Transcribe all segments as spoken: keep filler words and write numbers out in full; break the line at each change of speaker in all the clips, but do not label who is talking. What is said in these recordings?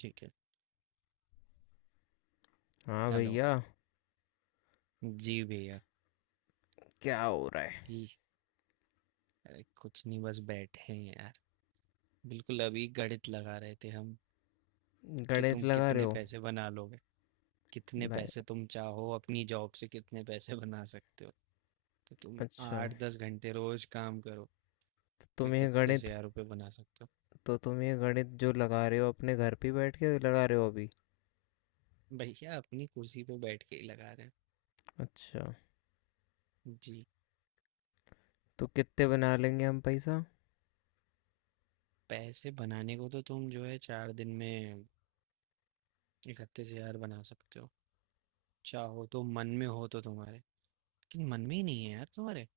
ठीक है।
हाँ
हेलो।
भैया।
जी भैया।
क्या हो रहा है।
जी। अरे कुछ नहीं, बस बैठे हैं यार। बिल्कुल अभी गणित लगा रहे थे हम कि
गणित
तुम
लगा रहे
कितने
हो।
पैसे बना लोगे। कितने
भाई।
पैसे तुम चाहो, अपनी जॉब से कितने पैसे बना सकते हो। तो तुम
अच्छा।
आठ दस घंटे रोज काम करो।
तो
तो
तुम ये
इकतीस
गणित
हजार रुपये बना सकते।
तो तुम ये गणित जो लगा रहे हो अपने घर पे बैठ के लगा रहे हो अभी।
हो भैया, अपनी कुर्सी पे बैठ के ही लगा रहे हैं।
अच्छा।
जी।
तो कितने बना लेंगे हम पैसा।
पैसे बनाने को तो तुम जो है, चार दिन में इकतीस हजार बना सकते हो। चाहो तो, मन में हो तो तुम्हारे। लेकिन मन में ही नहीं है यार तुम्हारे।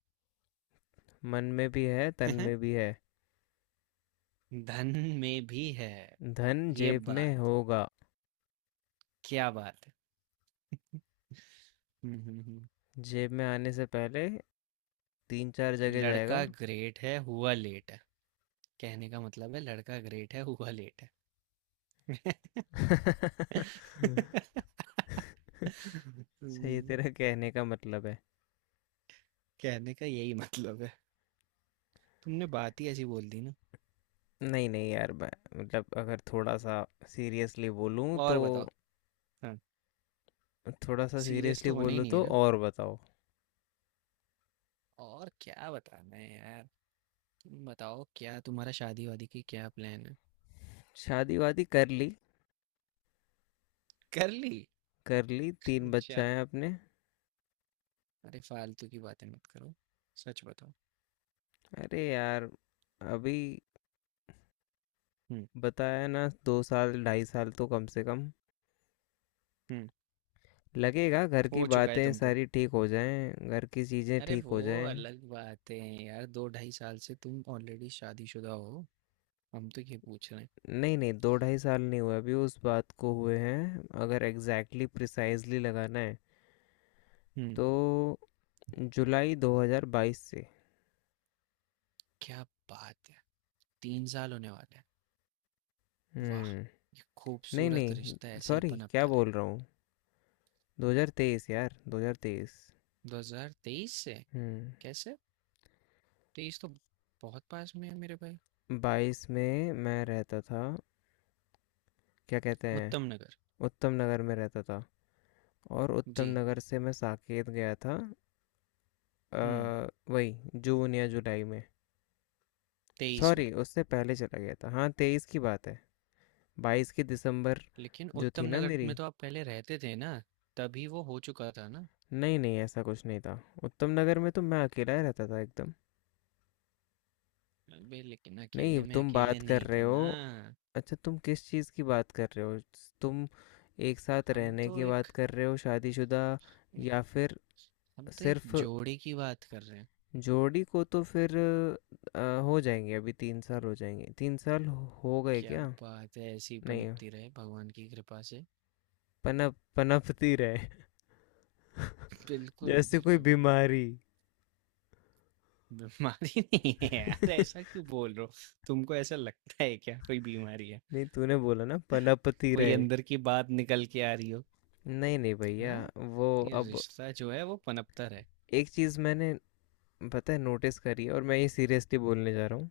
मन में भी है तन में भी है।
धन में भी है।
धन
ये
जेब
बात।
में होगा।
क्या बात है। हम्म, हम्म, हम्म।
जेब में आने से पहले तीन चार जगह जाएगा।
लड़का ग्रेट है, हुआ लेट है। कहने का मतलब है, लड़का ग्रेट है, हुआ लेट है।
सही
हम्म।
तेरा कहने का मतलब है।
कहने का यही मतलब है। तुमने बात ही ऐसी बोल दी ना।
नहीं नहीं यार मैं मतलब अगर थोड़ा सा सीरियसली बोलूँ तो
और बताओ। हाँ,
थोड़ा सा
सीरियस
सीरियसली
तो होना ही
बोलूँ
नहीं है
तो
ना।
और बताओ।
और क्या बताना है यार। तुम बताओ, क्या तुम्हारा शादी वादी की क्या प्लान है।
शादी वादी कर ली।
कर ली?
कर ली तीन बच्चा
अच्छा।
है अपने।
अरे फालतू की बातें मत करो। सच बताओ।
अरे यार अभी
हम्म,
बताया ना दो साल ढाई साल तो कम से कम
हम्म।
लगेगा, घर की
हो चुका है
बातें
तुमको।
सारी ठीक हो जाएं, घर की चीज़ें
अरे
ठीक
वो
हो जाएं।
अलग बात है। यार दो ढाई साल से तुम ऑलरेडी शादीशुदा हो। हम तो ये पूछ रहे हैं।
नहीं नहीं दो ढाई साल नहीं हुए अभी उस बात को हुए हैं, अगर एग्जैक्टली प्रिसाइजली लगाना है
हम्म।
तो जुलाई दो हज़ार बाईस से।
क्या बात है। तीन साल होने वाले हैं। वाह!
हम्म।
ये
नहीं
खूबसूरत
नहीं
रिश्ता ऐसे ही
सॉरी क्या
पनपता रहे।
बोल रहा हूँ, दो हज़ार तेईस यार दो हज़ार तेईस।
दो हज़ार तेईस से?
हम्म।
कैसे? तेईस तो बहुत पास में है मेरे भाई।
बाईस में मैं रहता था। क्या कहते
उत्तम
हैं,
नगर।
उत्तम नगर में रहता था। और उत्तम
जी।
नगर से मैं साकेत गया था।
हम्म।
अ, वही जून या जुलाई में।
तेईस में?
सॉरी उससे पहले चला गया था, हाँ तेईस की बात है। बाईस की दिसंबर
लेकिन
जो
उत्तम
थी ना
नगर में
मेरी।
तो आप पहले रहते थे ना, तभी वो हो चुका था ना।
नहीं नहीं ऐसा कुछ नहीं था, उत्तम नगर में तो मैं अकेला ही रहता था एकदम।
अबे लेकिन
नहीं
अकेले में
तुम
अकेले
बात कर
नहीं
रहे
थे
हो।
ना।
अच्छा तुम किस चीज़ की बात कर रहे हो। तुम एक साथ
हम
रहने
तो
की बात
एक
कर रहे हो शादीशुदा या फिर
हम तो एक
सिर्फ
जोड़े की बात कर रहे हैं।
जोड़ी को तो फिर अ, हो जाएंगे अभी तीन साल हो जाएंगे, तीन साल हो हो गए
क्या
क्या।
बात है, ऐसी
नहीं
पनपती रहे भगवान की कृपा से।
पनप पनपती रहे
बिल्कुल,
जैसे कोई
बिल्कुल।
बीमारी।
बीमारी नहीं है यार, ऐसा क्यों बोल रहे हो? तुमको ऐसा लगता है क्या कोई बीमारी है?
नहीं तूने बोला ना पनपती
कोई
रहे।
अंदर की बात निकल के आ रही हो?
नहीं नहीं भैया
हाँ,
वो
ये
अब
रिश्ता जो है वो पनपता रहे।
एक चीज़ मैंने पता है नोटिस करी है, और मैं ये सीरियसली बोलने जा रहा हूँ,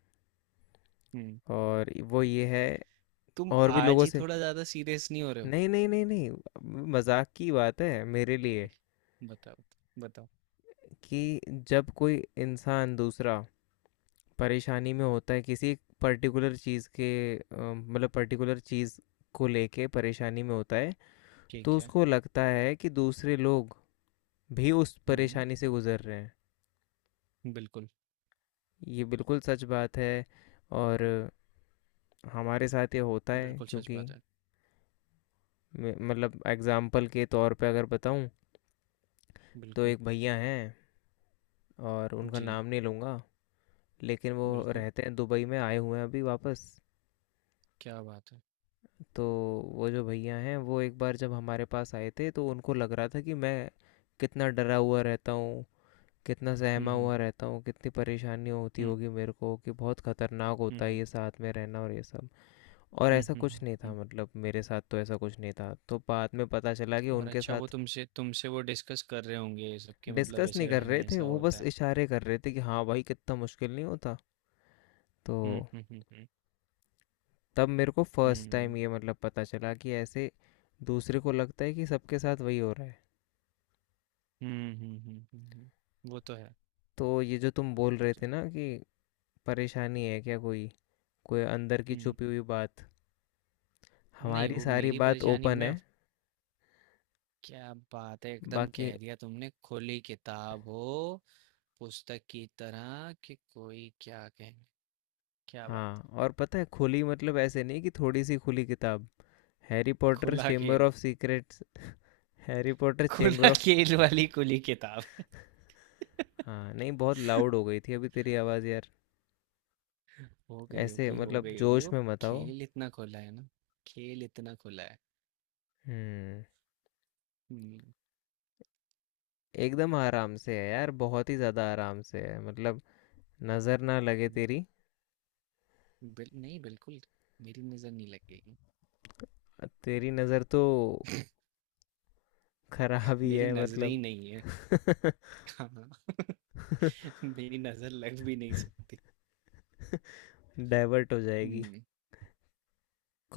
हम्म
और वो ये है
तुम
और भी
आज
लोगों
ही
से।
थोड़ा ज्यादा सीरियस नहीं हो रहे हो?
नहीं नहीं नहीं नहीं मजाक की बात है मेरे लिए।
बताओ, बताओ।
कि जब कोई इंसान दूसरा परेशानी में होता है किसी पर्टिकुलर चीज़ के, अ, मतलब पर्टिकुलर चीज़ को लेके परेशानी में होता है, तो
ठीक है।
उसको लगता है कि दूसरे लोग भी उस
हम्म।
परेशानी से गुजर रहे हैं।
बिल्कुल।
ये बिल्कुल सच बात है। और हमारे साथ ये होता है
बिल्कुल सच
क्योंकि
बात है।
मे- मतलब एग्जाम्पल के तौर पे अगर बताऊँ तो
बिल्कुल।
एक भैया हैं, और उनका
जी।
नाम नहीं लूँगा, लेकिन वो
बिल्कुल।
रहते हैं दुबई में, आए हुए हैं अभी वापस।
क्या बात है।
तो वो जो भैया हैं वो एक बार जब हमारे पास आए थे तो उनको लग रहा था कि मैं कितना डरा हुआ रहता हूँ, कितना
हम्म,
सहमा
हम्म,
हुआ रहता हूँ, कितनी परेशानी होती
हम्म,
होगी मेरे को, कि बहुत खतरनाक
हम्म,
होता है
हम्म।
ये साथ में रहना, और ये सब। और
हुँ,
ऐसा
हुँ,
कुछ
हुँ,
नहीं था,
हुँ।
मतलब मेरे साथ तो ऐसा कुछ नहीं था, तो बाद में पता चला कि
और
उनके
अच्छा, वो
साथ
तुमसे तुमसे वो डिस्कस कर रहे होंगे ये सब कि मतलब
डिस्कस नहीं
ऐसे
कर
रहना
रहे थे,
ऐसा
वो
होता
बस
है।
इशारे कर रहे थे कि हाँ भाई कितना मुश्किल नहीं होता। तो
हुँ, हुँ, हुँ, हुँ।
तब मेरे को फर्स्ट
हुँ।
टाइम ये मतलब पता चला कि ऐसे दूसरे को लगता है कि सबके साथ वही हो रहा है।
हुँ, हुँ, हुँ, हुँ, हुँ। वो तो है,
तो ये जो तुम बोल
वो
रहे
तो
थे
है।
ना कि परेशानी है क्या कोई कोई अंदर की
हुँ।
छुपी हुई बात,
नहीं
हमारी
वो
सारी
मेरी
बात
परेशानी,
ओपन
मैं।
है
क्या बात है, एकदम
बाकी।
कह दिया तुमने, खुली किताब हो, पुस्तक की तरह कि कोई क्या कहे। क्या बात!
हाँ। और पता है खुली मतलब ऐसे नहीं कि थोड़ी सी खुली किताब, हैरी पॉटर
खुला
चेम्बर
खेल,
of secrets. Harry Potter chamber
खुला
ऑफ
खेल वाली खुली किताब।
हाँ नहीं बहुत लाउड हो गई थी अभी तेरी आवाज़ यार।
हो गई
ऐसे
होगी, हो
मतलब
गई होगी।
जोश
वो
में मत आओ।
खेल इतना खुला है ना, खेल इतना खुला है।
हम्म।
हुँ,
एकदम आराम से है यार, बहुत ही ज़्यादा आराम से है मतलब, नज़र ना लगे
हुँ,
तेरी।
बिल नहीं बिल्कुल, मेरी नज़र नहीं लगेगी,
तेरी नज़र तो खराब ही
मेरी
है
नज़रें ही
मतलब,
नहीं है। हाँ, मेरी नज़र लग भी नहीं सकती।
डाइवर्ट हो जाएगी
हुँ,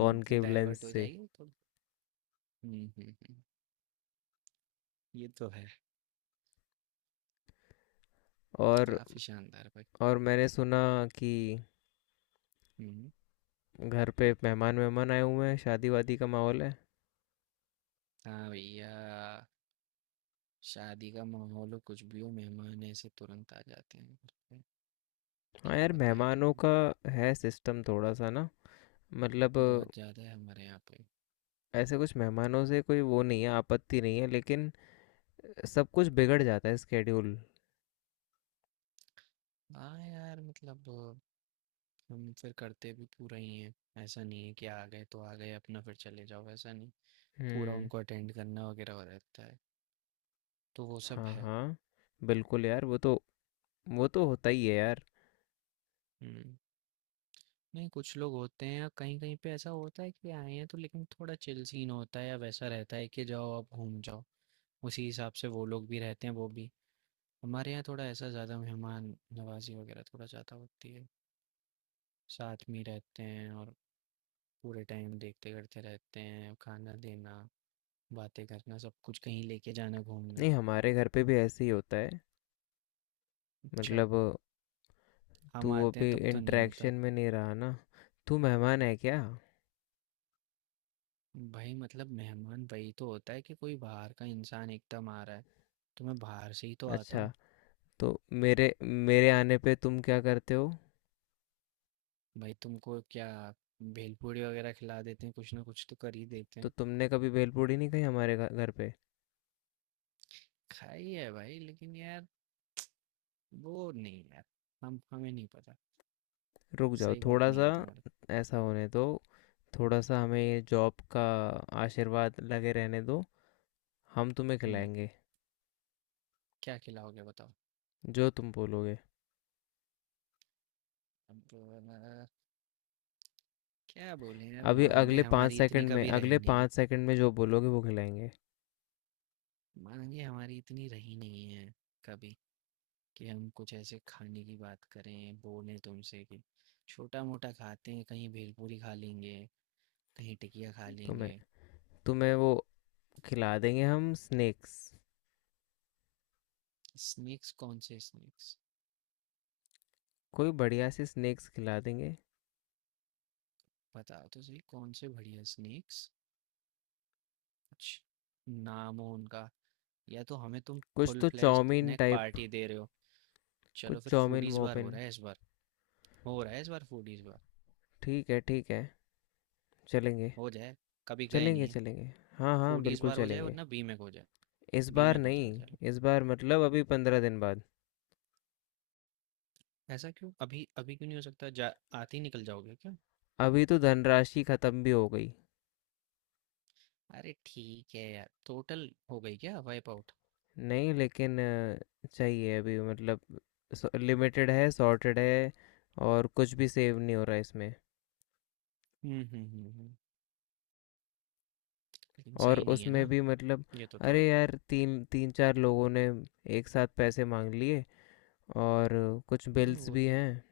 हुँ,
लेंस
डाइवर्ट हो
से।
जाएगी तो। हुँ, हुँ, हुँ, ये तो है,
और
काफ़ी शानदार भाई।
और मैंने सुना कि
हुँ।
घर पे मेहमान मेहमान आए हुए हैं, शादी वादी का माहौल है।
हाँ भैया, शादी का माहौल हो, कुछ भी हो, मेहमान ऐसे तुरंत आ जाते हैं घर पे।
हाँ
क्या
यार
बताएँ
मेहमानों
तुम्हें,
का है सिस्टम थोड़ा सा ना मतलब,
बहुत ज़्यादा है हमारे यहाँ पे।
ऐसे कुछ मेहमानों से कोई वो नहीं है, आपत्ति नहीं है, लेकिन सब कुछ बिगड़ जाता है स्केड्यूल।
हाँ यार, मतलब हम फिर करते भी पूरा ही हैं, ऐसा नहीं है कि आ गए तो आ गए, अपना फिर चले जाओ, ऐसा नहीं। पूरा
हम्म।
उनको अटेंड करना वगैरह हो रहता है, तो वो सब
हाँ
है।
हाँ बिल्कुल यार, वो तो वो तो होता ही है यार।
हम्म। नहीं, कुछ लोग होते हैं या कहीं कहीं पे ऐसा होता है कि आए हैं तो, लेकिन थोड़ा चिल सीन होता है या वैसा रहता है कि जाओ आप घूम जाओ। उसी हिसाब से वो लोग भी रहते हैं, वो भी। हमारे यहाँ थोड़ा ऐसा ज़्यादा मेहमान नवाजी वगैरह थोड़ा ज़्यादा होती है। साथ में ही रहते हैं और पूरे टाइम देखते करते रहते हैं, खाना देना, बातें करना, सब कुछ, कहीं लेके जाना घूमने।
नहीं हमारे घर पे भी ऐसे ही होता है
अच्छा,
मतलब। तू
हम आते हैं
अभी
तब तो नहीं होता।
इंटरेक्शन में नहीं रहा ना। तू मेहमान है क्या।
भाई मतलब मेहमान वही तो होता है कि कोई बाहर का इंसान एकदम आ रहा है, तो मैं बाहर से ही तो आता
अच्छा।
हूँ।
तो मेरे मेरे आने पे तुम क्या करते हो।
भाई तुमको क्या? भेलपूरी वगैरह खिला देते हैं, कुछ ना कुछ तो कर ही देते
तो
हैं।
तुमने कभी भेलपूरी नहीं खाई हमारे घ- घर पे।
खाई है भाई, लेकिन यार वो नहीं यार, हम हमें नहीं पता।
रुक जाओ
सही बात
थोड़ा
नहीं
सा।
है तुम्हारी।
ऐसा होने दो। थोड़ा सा हमें ये जॉब का आशीर्वाद लगे रहने दो। हम तुम्हें
हम्म
खिलाएंगे।
क्या खिलाओगे, बताओ।
जो तुम बोलोगे।
अब अ, क्या बोले यार,
अभी
मांगे
अगले पाँच
हमारी इतनी
सेकंड में,
कभी रही
अगले
नहीं है।
पाँच सेकंड में जो बोलोगे वो खिलाएंगे।
मांगे हमारी इतनी रही नहीं है कभी, कि हम कुछ ऐसे खाने की बात करें, बोलें तुमसे कि छोटा-मोटा खाते हैं, कहीं भेलपूरी खा लेंगे, कहीं टिकिया खा
तुम्हें
लेंगे।
तुम्हें वो खिला देंगे हम स्नैक्स।
स्नैक्स? कौन से स्नैक्स?
कोई बढ़िया सी स्नैक्स खिला देंगे।
बताओ तो सही, कौन से बढ़िया स्नैक्स? कुछ नाम हो उनका, या तो हमें तुम
कुछ
फुल
तो
fledged
chowmein
snack
type,
party दे रहे हो।
कुछ
चलो फिर
चाउमीन
फूडीज बार हो
वोमिन।
रहा है इस बार। हो रहा है इस बार फूडीज बार।
ठीक है ठीक है। चलेंगे।
हो जाए, कभी गए
चलेंगे,
नहीं है।
चलेंगे। हाँ, हाँ,
फूडीज
बिल्कुल
बार हो जाए
चलेंगे।
वरना बीमेक हो जाए।
इस बार
बीमेक हो जाए
नहीं,
चलो।
इस बार मतलब अभी पंद्रह दिन बाद।
ऐसा क्यों? अभी अभी क्यों नहीं हो सकता? जा आते ही निकल जाओगे क्या?
अभी तो धनराशि खत्म भी हो गई।
अरे ठीक है यार, टोटल हो गई क्या, वाइप आउट?
नहीं लेकिन अ, चाहिए अभी मतलब, स लिमिटेड है, सॉर्टेड है, और कुछ भी सेव नहीं हो रहा है इसमें।
हम्म, हम्म, हम्म, हम्म, लेकिन
और
सही नहीं है
उसमें
ना,
भी मतलब,
ये तो थोड़ा।
अरे यार! तीन तीन चार लोगों ने एक साथ पैसे माँग लिए, और कुछ
नहीं
बिल्स
वो
भी
तो।
हैं।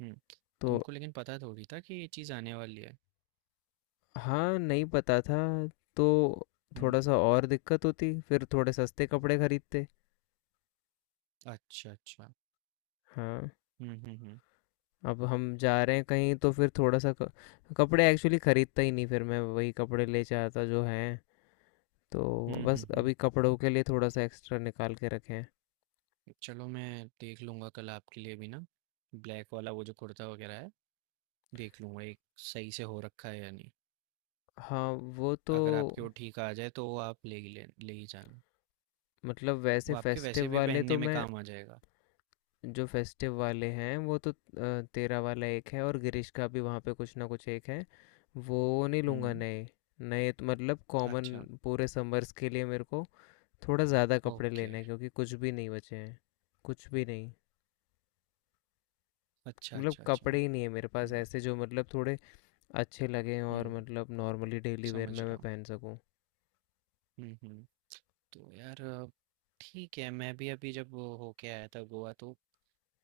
हम्म।
तो
तुमको लेकिन पता थोड़ी था कि ये चीज़ आने वाली है।
हाँ, नहीं पता था। तो
हम्म।
थोड़ा-सा और दिक्कत होती, फिर थोड़े सस्ते कपड़े खरीदते।
अच्छा, अच्छा।
हाँ,
हम्म, हम्म, हम्म,
अब हम जा रहे हैं कहीं तो फिर थोड़ा-सा क कपड़े एक्चुअली खरीदता ही नहीं, फिर मैं वही कपड़े ले जाता जो हैं, तो
हम्म,
बस
हम्म, हम्म।
अभी कपड़ों के लिए थोड़ा-सा एक्स्ट्रा निकाल के रखे हैं।
चलो मैं देख लूँगा कल आपके लिए भी ना, ब्लैक वाला वो जो कुर्ता वगैरह है, देख लूँगा एक, सही से हो रखा है या नहीं।
हाँ, वो तो
अगर आपके वो ठीक आ जाए तो वो आप ले ही ले, ले ही जाना।
मतलब वैसे
वो आपके वैसे
फेस्टिव
भी
वाले
पहनने
तो
में
मैं
काम आ जाएगा।
जो फेस्टिव वाले हैं वो तो अ, तेरा वाला एक है, और गिरीश का भी वहाँ पे कुछ ना कुछ एक है, वो नहीं लूँगा
हम्म।
नए। नए तो मतलब कॉमन,
अच्छा।
पूरे समर्स के लिए मेरे को थोड़ा ज़्यादा कपड़े
ओके।
लेने हैं क्योंकि कुछ भी नहीं बचे हैं, कुछ भी नहीं।
अच्छा,
मतलब
अच्छा, अच्छा।
कपड़े ही नहीं है मेरे पास
हुँ,
ऐसे जो मतलब थोड़े अच्छे लगें और
हुँ,
मतलब नॉर्मली डेली वेयर
समझ
में
रहा
मैं
हूँ।
पहन सकूं।
हुँ, हुँ। तो यार, अ, ठीक है, मैं भी अभी जब वो होके आया था गोवा, तो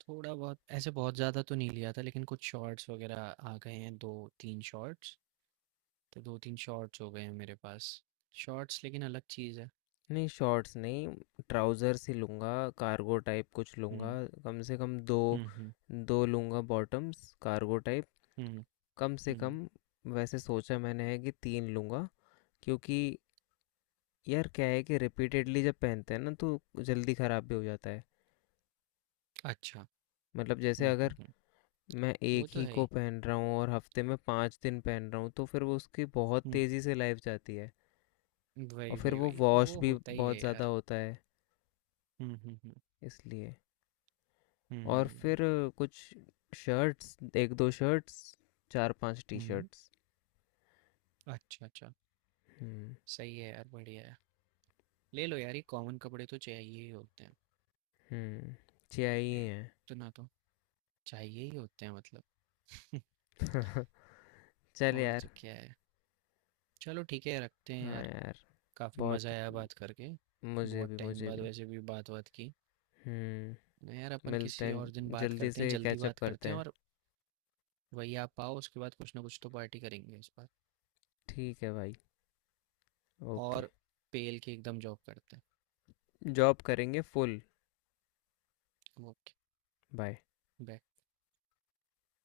थोड़ा बहुत ऐसे, बहुत ज़्यादा तो नहीं लिया था, लेकिन कुछ शॉर्ट्स वग़ैरह आ गए हैं, दो तीन शॉर्ट्स, तो दो तीन शॉर्ट्स हो गए हैं मेरे पास। शॉर्ट्स लेकिन अलग चीज़ है।
नहीं शॉर्ट्स नहीं, ट्राउज़र्स ही लूँगा, कार्गो टाइप कुछ लूँगा
हुँ,
कम से कम दो।
हुँ, हुँ,
दो लूँगा बॉटम्स कार्गो टाइप
हुँ,
कम से
हुँ।
कम। वैसे सोचा मैंने है कि तीन लूँगा क्योंकि यार क्या है कि रिपीटेडली जब पहनते हैं ना तो जल्दी ख़राब भी हो जाता है।
अच्छा।
मतलब जैसे
हुँ, हुँ,
अगर
हुँ।
मैं एक
वो तो
ही
है
को
ही।
पहन रहा हूँ और हफ्ते में पाँच दिन पहन रहा हूँ तो फिर वो उसकी बहुत
हुँ,
तेज़ी से लाइफ जाती है। और
वही,
फिर
वही,
वो
वही।
वॉश
वो
भी
होता ही
बहुत
है
ज़्यादा
यार।
होता है
हुँ, हुँ, हुँ।
इसलिए। और
हुँ,
फिर कुछ शर्ट्स, एक दो शर्ट्स, चार पांच टी
हुँ।
शर्ट्स।
अच्छा, अच्छा।
हम्म।
सही है यार, बढ़िया है। ले लो यार, ये कॉमन कपड़े तो चाहिए ही होते हैं,
हम्म
ले
चाहिए
इतना तो चाहिए ही होते हैं मतलब।
हैं। चल
और
यार।
तो क्या है, चलो ठीक है रखते हैं
हाँ
यार।
यार।
काफी
बहुत।
मजा आया बात करके,
मुझे
बहुत
भी
टाइम
मुझे
बाद
भी।
वैसे भी बात बात की।
हम्म।
ना यार, अपन
मिलते
किसी और दिन
हैं
बात
जल्दी
करते हैं,
से
जल्दी
कैचअप
बात
करते
करते हैं।
हैं।
और वही आप आओ, उसके बाद कुछ ना कुछ तो पार्टी करेंगे इस बार।
ठीक है भाई। ओके।
और पेल के एकदम जॉब करते
जॉब करेंगे फुल।
हैं। ओके।
बाय।
बाय।